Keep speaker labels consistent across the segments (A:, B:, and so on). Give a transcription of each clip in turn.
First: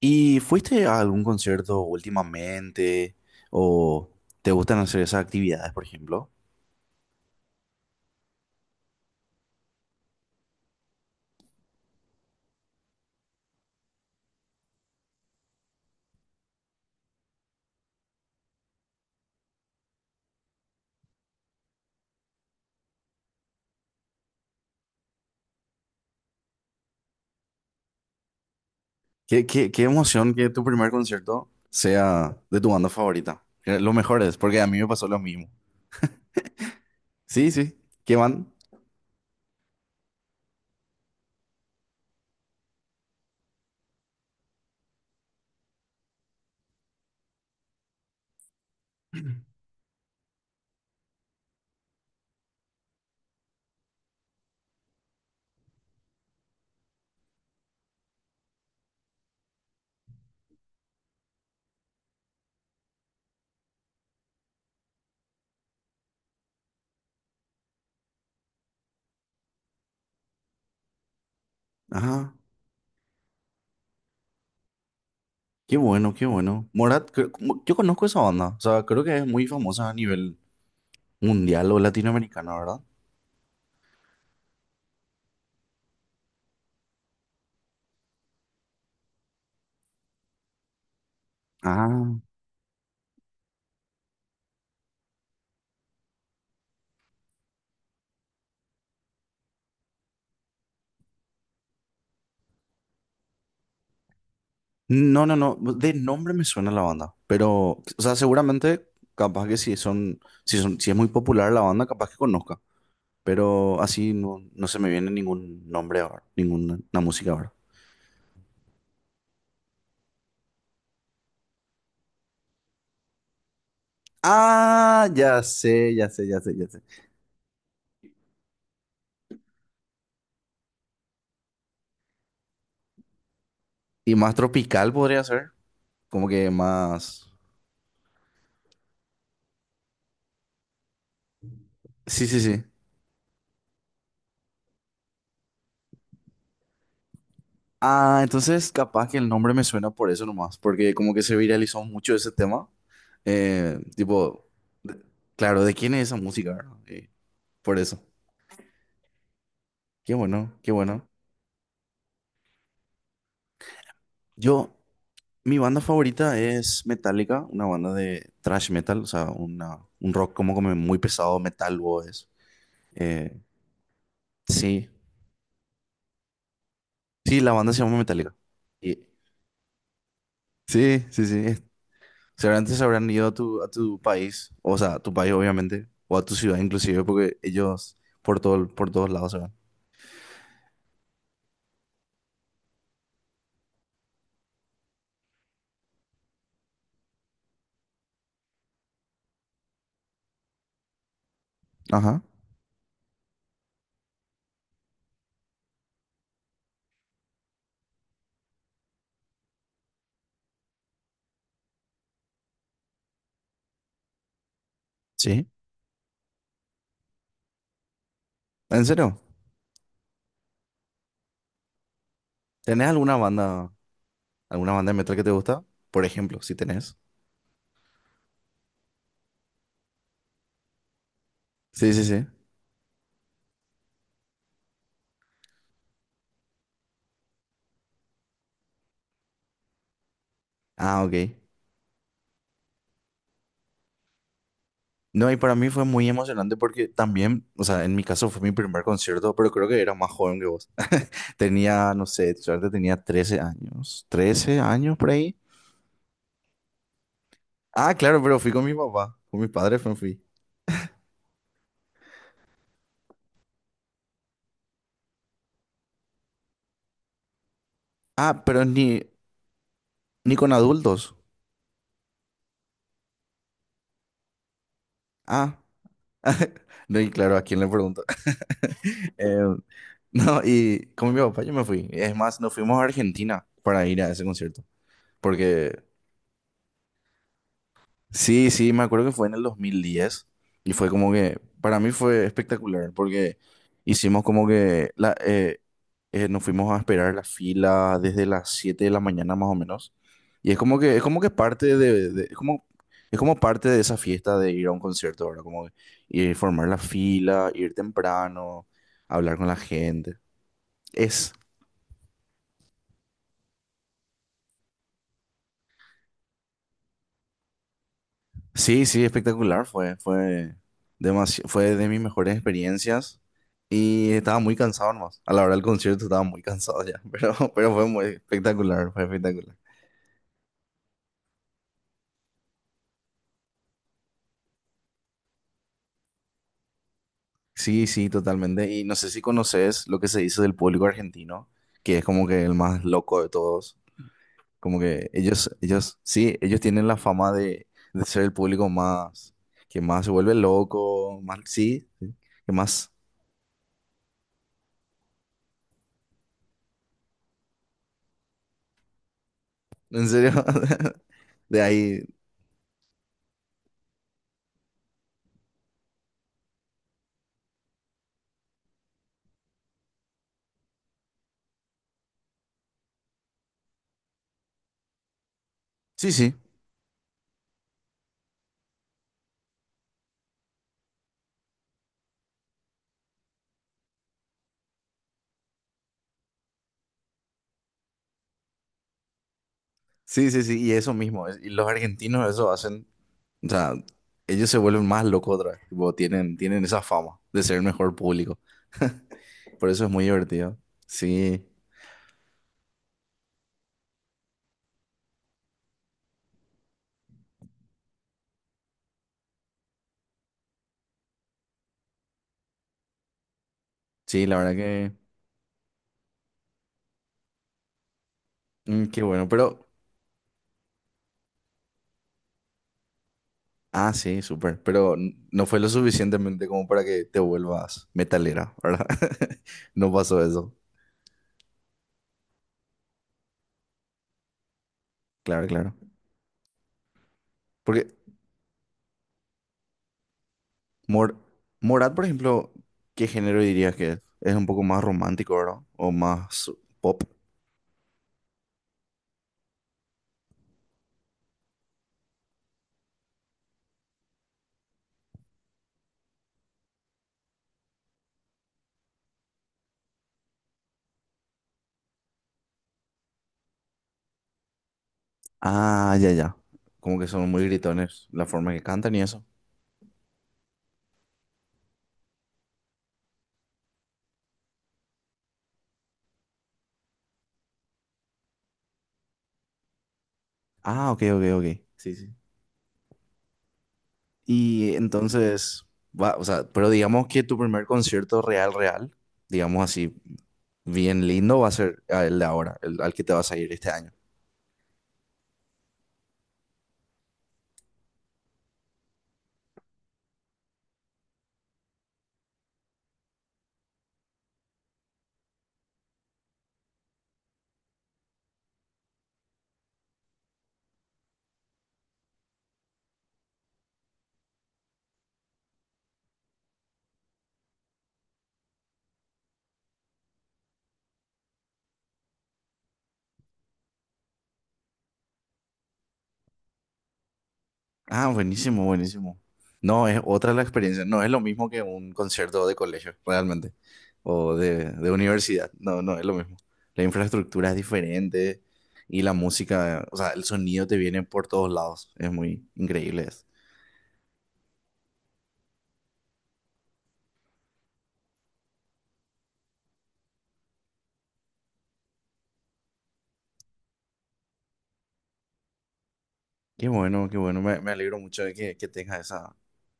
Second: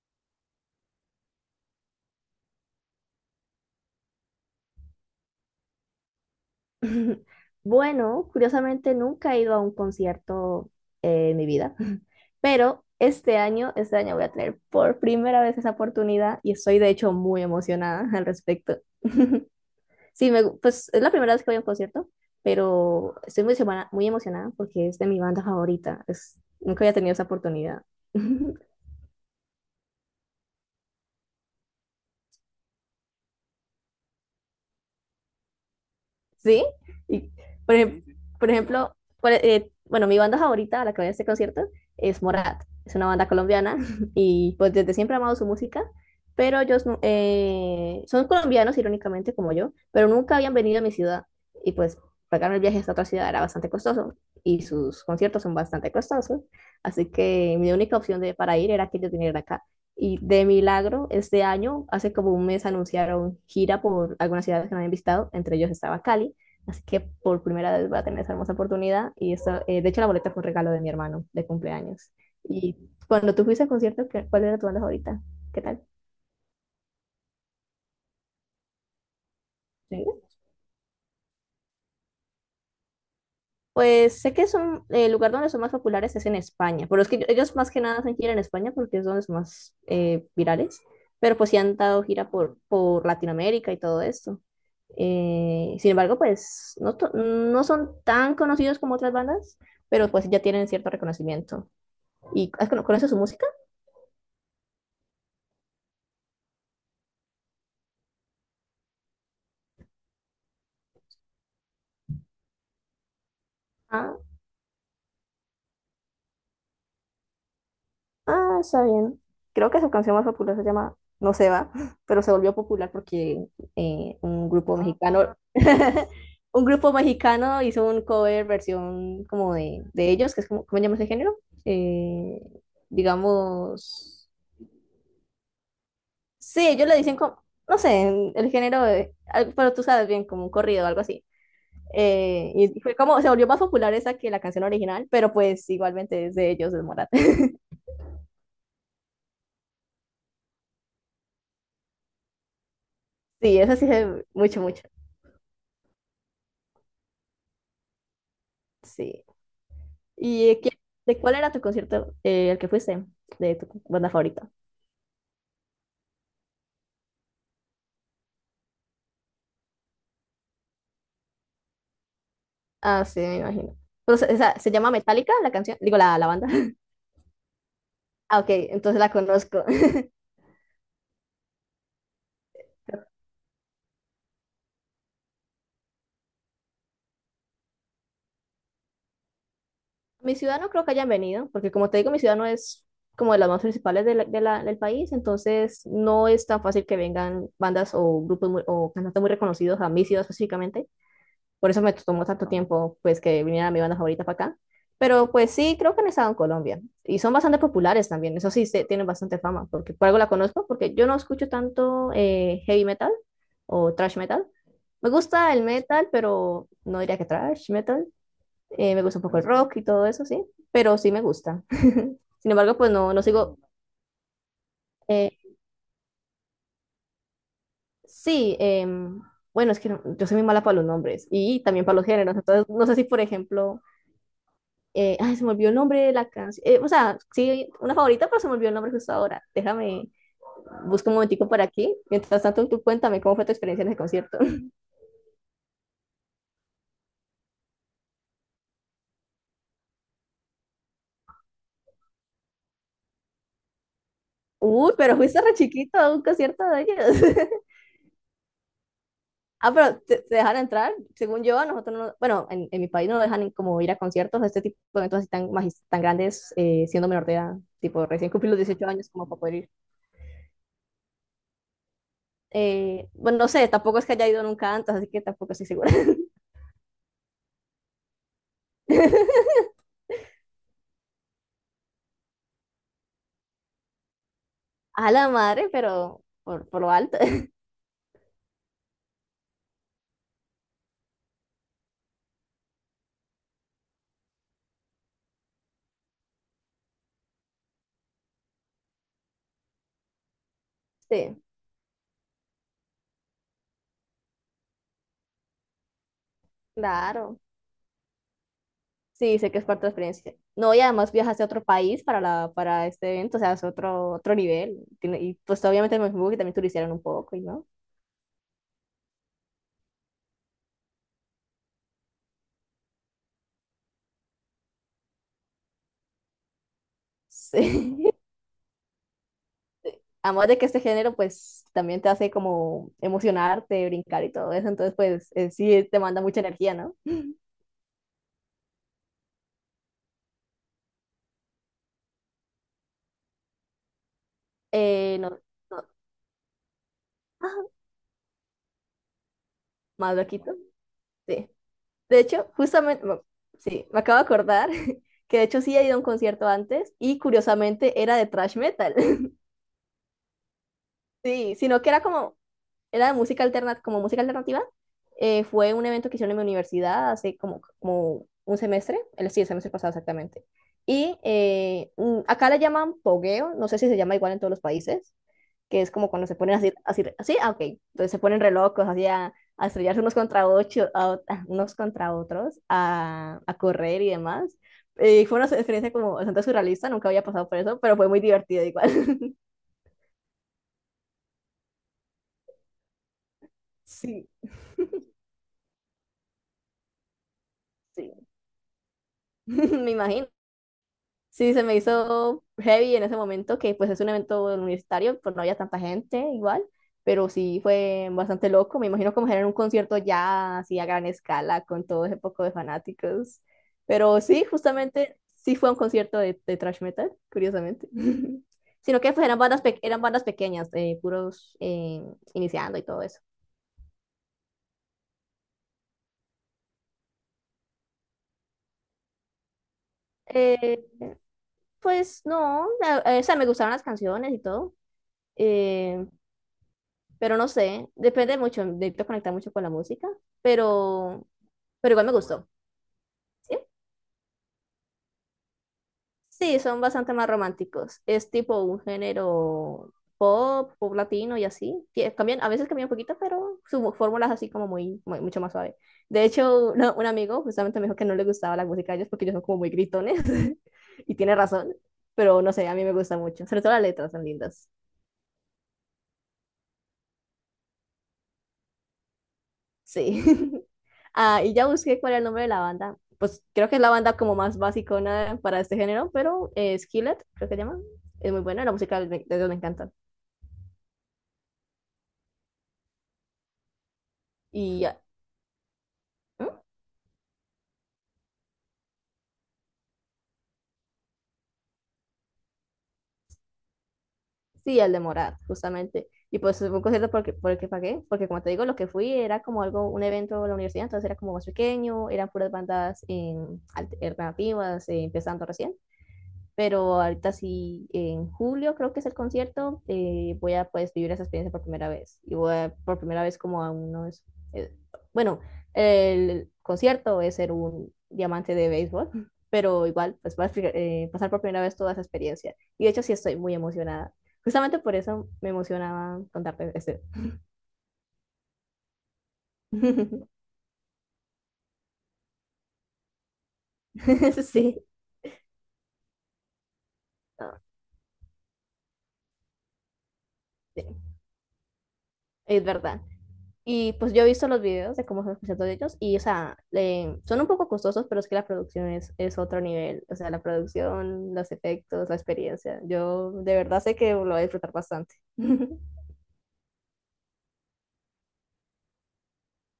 A: ¿Y fuiste a algún concierto últimamente? ¿O te gustan hacer esas actividades, por ejemplo?
B: Bueno, curiosamente nunca he ido a un concierto en mi vida, pero este año voy a tener por primera vez esa oportunidad y estoy de hecho muy emocionada al respecto. Sí, pues es la primera vez que voy a un concierto, pero estoy muy emocionada porque es de mi banda favorita. Es, nunca había tenido esa oportunidad.
A: ¿Qué emoción que tu primer concierto sea de tu banda favorita? Que Lo mejor es, porque a mí me pasó lo mismo.
B: ¿Sí? Y,
A: Sí, sí.
B: Sí,
A: ¿Qué
B: sí. Por
A: van?
B: ejemplo, bueno, mi banda favorita a la que voy a este concierto es Morat. Es una banda colombiana y pues desde siempre he amado su música, pero ellos son colombianos, irónicamente, como yo, pero nunca habían venido a mi ciudad y pues pagar el viaje hasta otra ciudad era bastante costoso y sus conciertos son bastante costosos, así que mi única opción para ir era que ellos vinieran acá. Y de milagro, este año, hace como un mes, anunciaron gira por algunas ciudades que no habían visitado, entre ellos estaba Cali. Así que por primera vez voy a tener esa hermosa oportunidad. Y eso, de hecho, la boleta fue un regalo de mi hermano de cumpleaños.
A: Ajá.
B: Y cuando tú fuiste al concierto, ¿cuál era tu banda favorita? ¿Qué
A: Qué
B: tal?
A: bueno, qué bueno. Morat, yo conozco esa banda. O sea, creo que es muy famosa a
B: Sí.
A: nivel mundial o latinoamericano, ¿verdad?
B: Pues sé que son, el lugar donde son más populares es en España, pero es que ellos más que nada hacen gira en España porque es donde son más virales, pero pues sí han dado
A: Ah.
B: gira por Latinoamérica y todo esto. Sin embargo, pues no, no son tan conocidos como otras bandas, pero pues ya tienen cierto reconocimiento. ¿Y conoces su música?
A: No, no, no. De nombre me suena la banda. Pero, o sea, seguramente, capaz que si es muy popular la banda, capaz que conozca. Pero así no, no se me viene ningún nombre ahora, ninguna una música ahora.
B: Ah, está bien. Creo que su canción más popular se llama No se va, pero se volvió popular porque un grupo Ah,
A: Ah,
B: mexicano,
A: ya sé, ya sé, ya sé,
B: un
A: ya sé.
B: grupo mexicano hizo un cover versión como de ellos, que es como, ¿cómo se llama ese género? Eh,
A: Y
B: digamos,
A: más tropical podría ser. Como que
B: sí, ellos le dicen
A: más.
B: como, no sé, el género, pero tú sabes bien, como un corrido o algo así.
A: Sí, sí, sí.
B: Y fue como, se volvió más popular esa que la canción original, pero pues igualmente es de ellos, es Morat.
A: Ah, entonces capaz que el nombre me suena por eso nomás. Porque como que se viralizó mucho ese tema.
B: Sí, esa sí es
A: Tipo,
B: mucho, mucho.
A: de- claro, ¿de quién es esa música? ¿Verdad? Por eso.
B: Sí.
A: Qué
B: ¿Y
A: bueno, qué bueno.
B: de cuál era tu concierto al que fuiste de tu banda favorita?
A: Yo, mi banda favorita es Metallica, una banda de thrash metal, o sea, un rock como, como muy pesado, metal, o es.
B: Ah, sí,
A: Eh,
B: me imagino. Pues, esa, ¿se
A: sí,
B: llama Metallica la canción? Digo, la banda.
A: sí, la banda se llama Metallica.
B: Ah, ok,
A: Y-
B: entonces la conozco.
A: sí, sí, sí. Seguramente se habrán ido a tu país, o sea, a tu país obviamente, o a tu ciudad inclusive, porque ellos por todos lados se van.
B: Mi ciudad no creo que hayan venido, porque como te digo, mi ciudad no es como de las más principales del país, entonces no es tan fácil que vengan bandas o o cantantes muy reconocidos a mi ciudad específicamente. Por eso me
A: Ajá,
B: tomó tanto tiempo, pues, que viniera mi banda favorita para acá. Pero pues sí, creo que han estado en Colombia. Y son bastante populares también. Eso sí, tienen bastante fama. Porque por algo la conozco, porque yo no escucho tanto heavy metal o thrash metal. Me
A: sí.
B: gusta el metal, pero no diría que thrash metal.
A: ¿En
B: Me gusta
A: serio?
B: un poco el rock y todo eso, sí. Pero sí me gusta. Sin embargo,
A: ¿Tenés
B: pues no,
A: alguna
B: no sigo.
A: banda, ¿alguna banda de metal que te
B: eh,
A: gusta? Por ejemplo, si tenés.
B: sí, bueno, es que yo soy muy mala para los nombres y también
A: Sí,
B: para
A: sí,
B: los
A: sí.
B: géneros. Entonces, no sé si, por ejemplo, ay, se me olvidó el nombre de la canción. O sea, sí, una favorita, pero se me olvidó el nombre justo ahora. Déjame,
A: Ah,
B: busco un
A: ok.
B: momentico por aquí. Mientras tanto, tú cuéntame cómo fue tu experiencia en ese concierto.
A: No, y para mí fue muy emocionante porque también, o sea, en mi caso fue mi primer concierto, pero creo que era más joven que vos. Tenía, no sé, suerte tenía 13 años, 13
B: Uy,
A: años por
B: pero
A: ahí.
B: fuiste re chiquito a un concierto de ellos.
A: Ah, claro, pero fui con mi papá, con mis
B: ah,
A: padres me
B: pero
A: fui.
B: te dejan entrar. Según yo, a nosotros no, bueno, en mi país no dejan como ir a conciertos, a este tipo de eventos así tan, tan grandes, siendo menor de edad. Tipo, recién
A: Ah,
B: cumplí los
A: pero
B: 18
A: ni,
B: años como para poder ir.
A: ni con adultos.
B: Bueno, no sé, tampoco es que haya ido nunca antes, así que tampoco
A: Ah,
B: estoy segura.
A: no, y claro, ¿a quién le pregunto? Eh, no, y con mi papá yo me fui. Es más, nos fuimos a Argentina para ir a ese concierto,
B: a la madre,
A: porque
B: pero por lo alto.
A: Sí, sí, me acuerdo que fue en el 2010 y fue como que, para mí fue espectacular porque hicimos como que, nos fuimos a esperar la fila desde las 7 de la mañana más o menos. Y es como que
B: Sí,
A: parte de, es como parte de esa fiesta de ir a un concierto, ahora. Como que, formar la
B: claro.
A: fila, ir temprano, hablar
B: Sí,
A: con
B: sé
A: la
B: que es parte de la
A: gente.
B: experiencia. No, y además
A: Es
B: viajaste a otro país para este evento, o sea, es otro, otro nivel. Y pues obviamente me supongo que también turistearon un poco, ¿y no?
A: Sí, sí, espectacular fue, fue fue de mis mejores experiencias y estaba muy cansado nomás. A la hora del concierto estaba muy cansado ya, pero fue muy
B: Sí.
A: espectacular, fue espectacular.
B: Además de que este género, pues también te hace como emocionarte, brincar y todo eso, entonces, pues sí, te manda mucha energía, ¿no?
A: Sí, sí, totalmente. Y no sé si conoces lo que se dice del público argentino, que es como que el más loco de todos. Como que
B: No, no.
A: sí, ellos tienen la fama
B: Ah,
A: de ser el público más, que más se
B: más
A: vuelve
B: loquito.
A: loco, más,
B: Sí.
A: sí, sí,
B: De
A: que
B: hecho,
A: más,
B: justamente, bueno, sí, me acabo de acordar que de hecho sí he ido a un concierto antes y curiosamente era de thrash metal.
A: en serio,
B: Sí,
A: de
B: sino que
A: ahí,
B: era como, era de música alternativa, como música alternativa. Fue un evento que hicieron en mi universidad hace como un semestre, el, sí, el semestre pasado exactamente. Y acá le llaman pogueo, no sé si se llama igual en todos los países, que es como
A: sí,
B: cuando
A: sí.
B: se ponen así, así, así, ah, ok, entonces se ponen re locos, así a estrellarse unos contra, ocho, unos contra otros, a correr y demás. Fue una experiencia como bastante surrealista, nunca había pasado por eso, pero fue muy divertido igual.
A: Sí, sí, sí, y eso mismo. Y los argentinos eso hacen, o sea,
B: Sí,
A: ellos se vuelven más locos otra vez. Tipo, tienen esa fama de ser el mejor
B: sí,
A: público. Por eso es
B: me
A: muy
B: imagino.
A: divertido. Sí,
B: Sí, se me hizo heavy en ese momento, que pues es un evento universitario, pues no había tanta gente igual, pero sí fue bastante loco. Me imagino como era un concierto ya así a gran escala con todo ese poco de fanáticos. Pero
A: sí, la
B: sí,
A: verdad que,
B: justamente sí fue un concierto de thrash metal, curiosamente.
A: mm,
B: Sino
A: qué
B: que pues
A: bueno.
B: eran bandas,
A: Pero,
B: eran bandas pequeñas, puros iniciando y todo eso.
A: ah, sí, súper. Pero no fue lo suficientemente como para que te vuelvas metalera, ¿verdad? No pasó eso.
B: Eh, pues no, o sea, me gustaron las canciones y todo.
A: Claro, claro.
B: Eh, Pero no
A: Porque
B: sé, depende mucho, necesito conectar mucho con la música,
A: Mor
B: pero,
A: Morat, por
B: igual me gustó,
A: ejemplo, ¿qué género
B: ¿sí?
A: dirías que es? Es un poco más romántico, ¿verdad? O más
B: Sí, son
A: pop.
B: bastante más románticos. Es tipo un género pop, pop latino y así. Que cambian, a veces cambian un poquito, pero su fórmula es así como mucho más suave. De hecho, un amigo justamente me dijo que no le gustaba la música de ellos porque ellos son como muy gritones. Y tiene razón, pero no sé, a mí me gusta mucho. Sobre todo las letras son lindas.
A: Ah, ya, ya. Como que son muy gritones la forma que cantan y eso.
B: Sí. Ah, y ya busqué cuál era el nombre de la banda. Pues creo que es la banda como más basicona para este género, pero Skillet, creo que se llama. Es muy buena, la música de ellos me encanta.
A: Ah, ok, ok, ok. Sí, sí. Y
B: Y ya-
A: entonces, va, o sea,
B: ¿Mm?
A: pero digamos que tu primer concierto real, real, digamos así, bien lindo, va a ser el de ahora, el al que te vas a ir este año.
B: Sí, el de Morat, justamente. Y pues fue un concierto porque, por el que pagué, porque como te digo, lo que fui era como algo, un evento de la universidad, entonces era como más pequeño, eran puras bandas alternativas, empezando recién. Pero ahorita sí, en julio creo que es el concierto, voy a pues vivir esa experiencia por primera vez y por primera vez como a unos, eh, bueno, el concierto es ser un diamante de béisbol, pero igual pues voy a pasar por primera vez toda esa experiencia y de hecho sí estoy muy emocionada. Justamente por eso me emocionaba contarte este.
A: Ah, buenísimo, buenísimo. No, es otra la experiencia. No es lo mismo que un concierto de colegio, realmente. O
B: Sí,
A: de universidad. No, no es lo mismo. La infraestructura es
B: ah,
A: diferente y la música, o sea, el sonido te
B: sí,
A: viene por todos lados. Es muy
B: es verdad.
A: increíble eso.
B: Y pues yo he visto los videos de cómo son los conciertos de ellos y, o sea, son un poco costosos, pero es que la producción es otro nivel. O sea, la producción, los efectos, la experiencia. Yo de verdad sé que lo voy a disfrutar bastante.
A: Qué bueno, qué bueno. Me alegro mucho de que tengas esa,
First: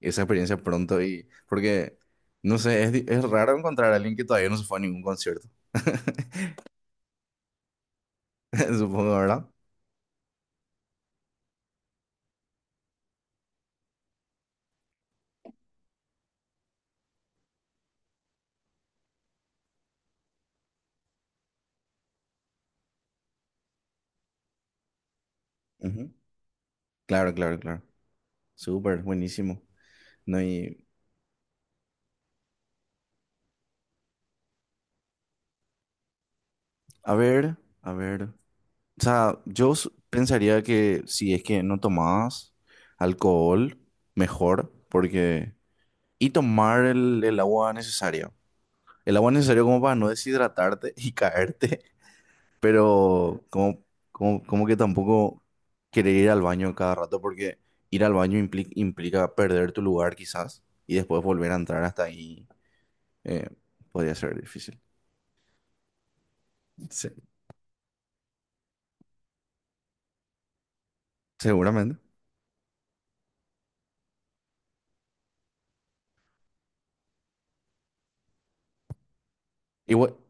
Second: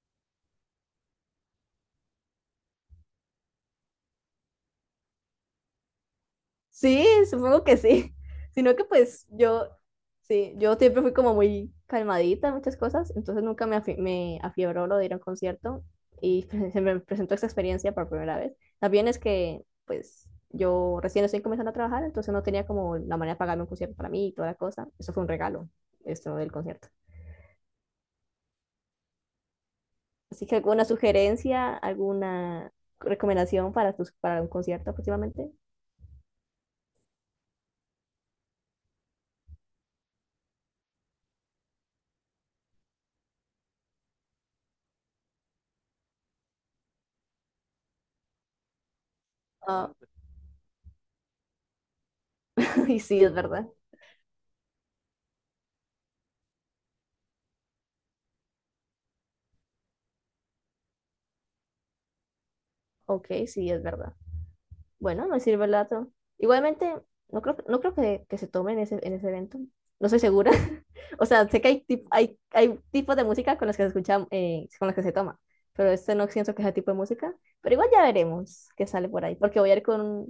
A: esa experiencia pronto y porque, no sé, es, es raro encontrar a alguien que todavía no se fue a ningún concierto.
B: Sí, supongo que sí. Sino que
A: Supongo,
B: pues
A: ¿verdad?
B: yo, sí, yo siempre fui como muy calmadita en muchas cosas, entonces nunca me, me afiebró lo de ir a un concierto y se me presentó esa experiencia por primera vez. También es que pues yo recién estoy comenzando a trabajar, entonces no tenía como la manera de pagarme un concierto para mí y toda la cosa. Eso fue un regalo,
A: Ujú.
B: esto del concierto.
A: Claro, claro, claro. Súper, buenísimo. No,
B: Así que alguna
A: y
B: sugerencia, alguna recomendación para un concierto próximamente.
A: a ver, a ver. O sea, yo pensaría que si es que no tomabas alcohol, mejor, porque y tomar el agua necesaria. El agua necesaria como
B: Ah,
A: para no deshidratarte y caerte,
B: y sí, es
A: pero
B: verdad.
A: como que tampoco querer ir al baño cada rato porque ir al baño implica perder tu lugar quizás y después volver a entrar hasta ahí
B: Ok,
A: eh,
B: sí, es
A: podría
B: verdad.
A: ser difícil.
B: Bueno, no sirve el dato. Igualmente,
A: Sí,
B: no creo que, se tome en ese, evento. No estoy segura. O sea, sé que
A: seguramente.
B: hay hay tipos de música con los que se escucha, con los que se toma, pero este no siento que sea tipo de música. Pero igual ya veremos qué sale por ahí, porque
A: Igual,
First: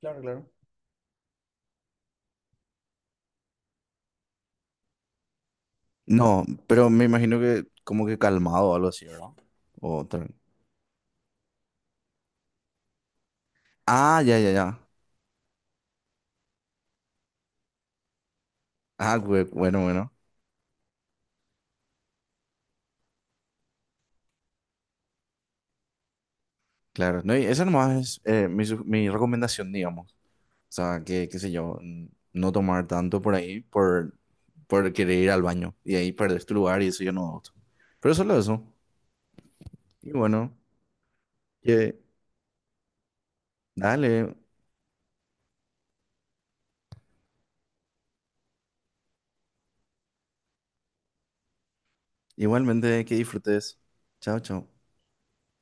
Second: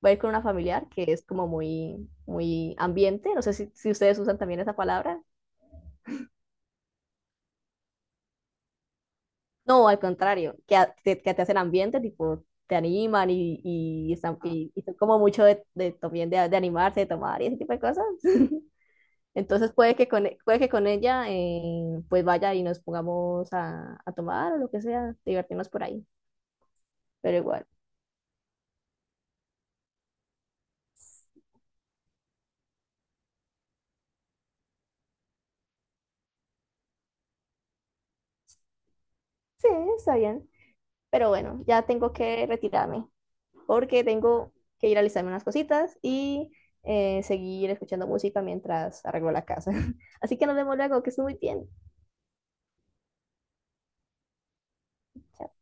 B: voy a ir
A: claro,
B: con una
A: claro.
B: familiar que es como muy ambiente. No sé si, ustedes usan también esa palabra.
A: No, pero me imagino que como que calmado o algo así, ¿verdad?
B: No, al
A: O tal-
B: contrario, que, que, te hacen ambiente, tipo, te animan y,
A: Ah, ya, ya, ya.
B: y son como mucho de, también de, animarse, de tomar y ese tipo de cosas.
A: Ah,
B: Entonces
A: bueno,
B: puede que
A: bueno.
B: con, puede que con ella pues vaya y nos pongamos a tomar o lo que sea, divertirnos por ahí.
A: Claro, no,
B: Pero
A: y esa
B: igual,
A: nomás es mi recomendación, digamos. O sea, que, qué sé yo, no tomar tanto por ahí por querer ir al baño y ahí perder tu lugar y eso yo no gusto. Pero solo eso.
B: sí,
A: Y
B: está bien.
A: bueno,
B: Pero bueno, ya
A: que
B: tengo que retirarme porque
A: dale,
B: tengo que ir a alistarme unas cositas y seguir escuchando música mientras arreglo la casa. Así que nos vemos luego, que estés muy bien.
A: igualmente que disfrutes. Chao, chao.
B: Chao.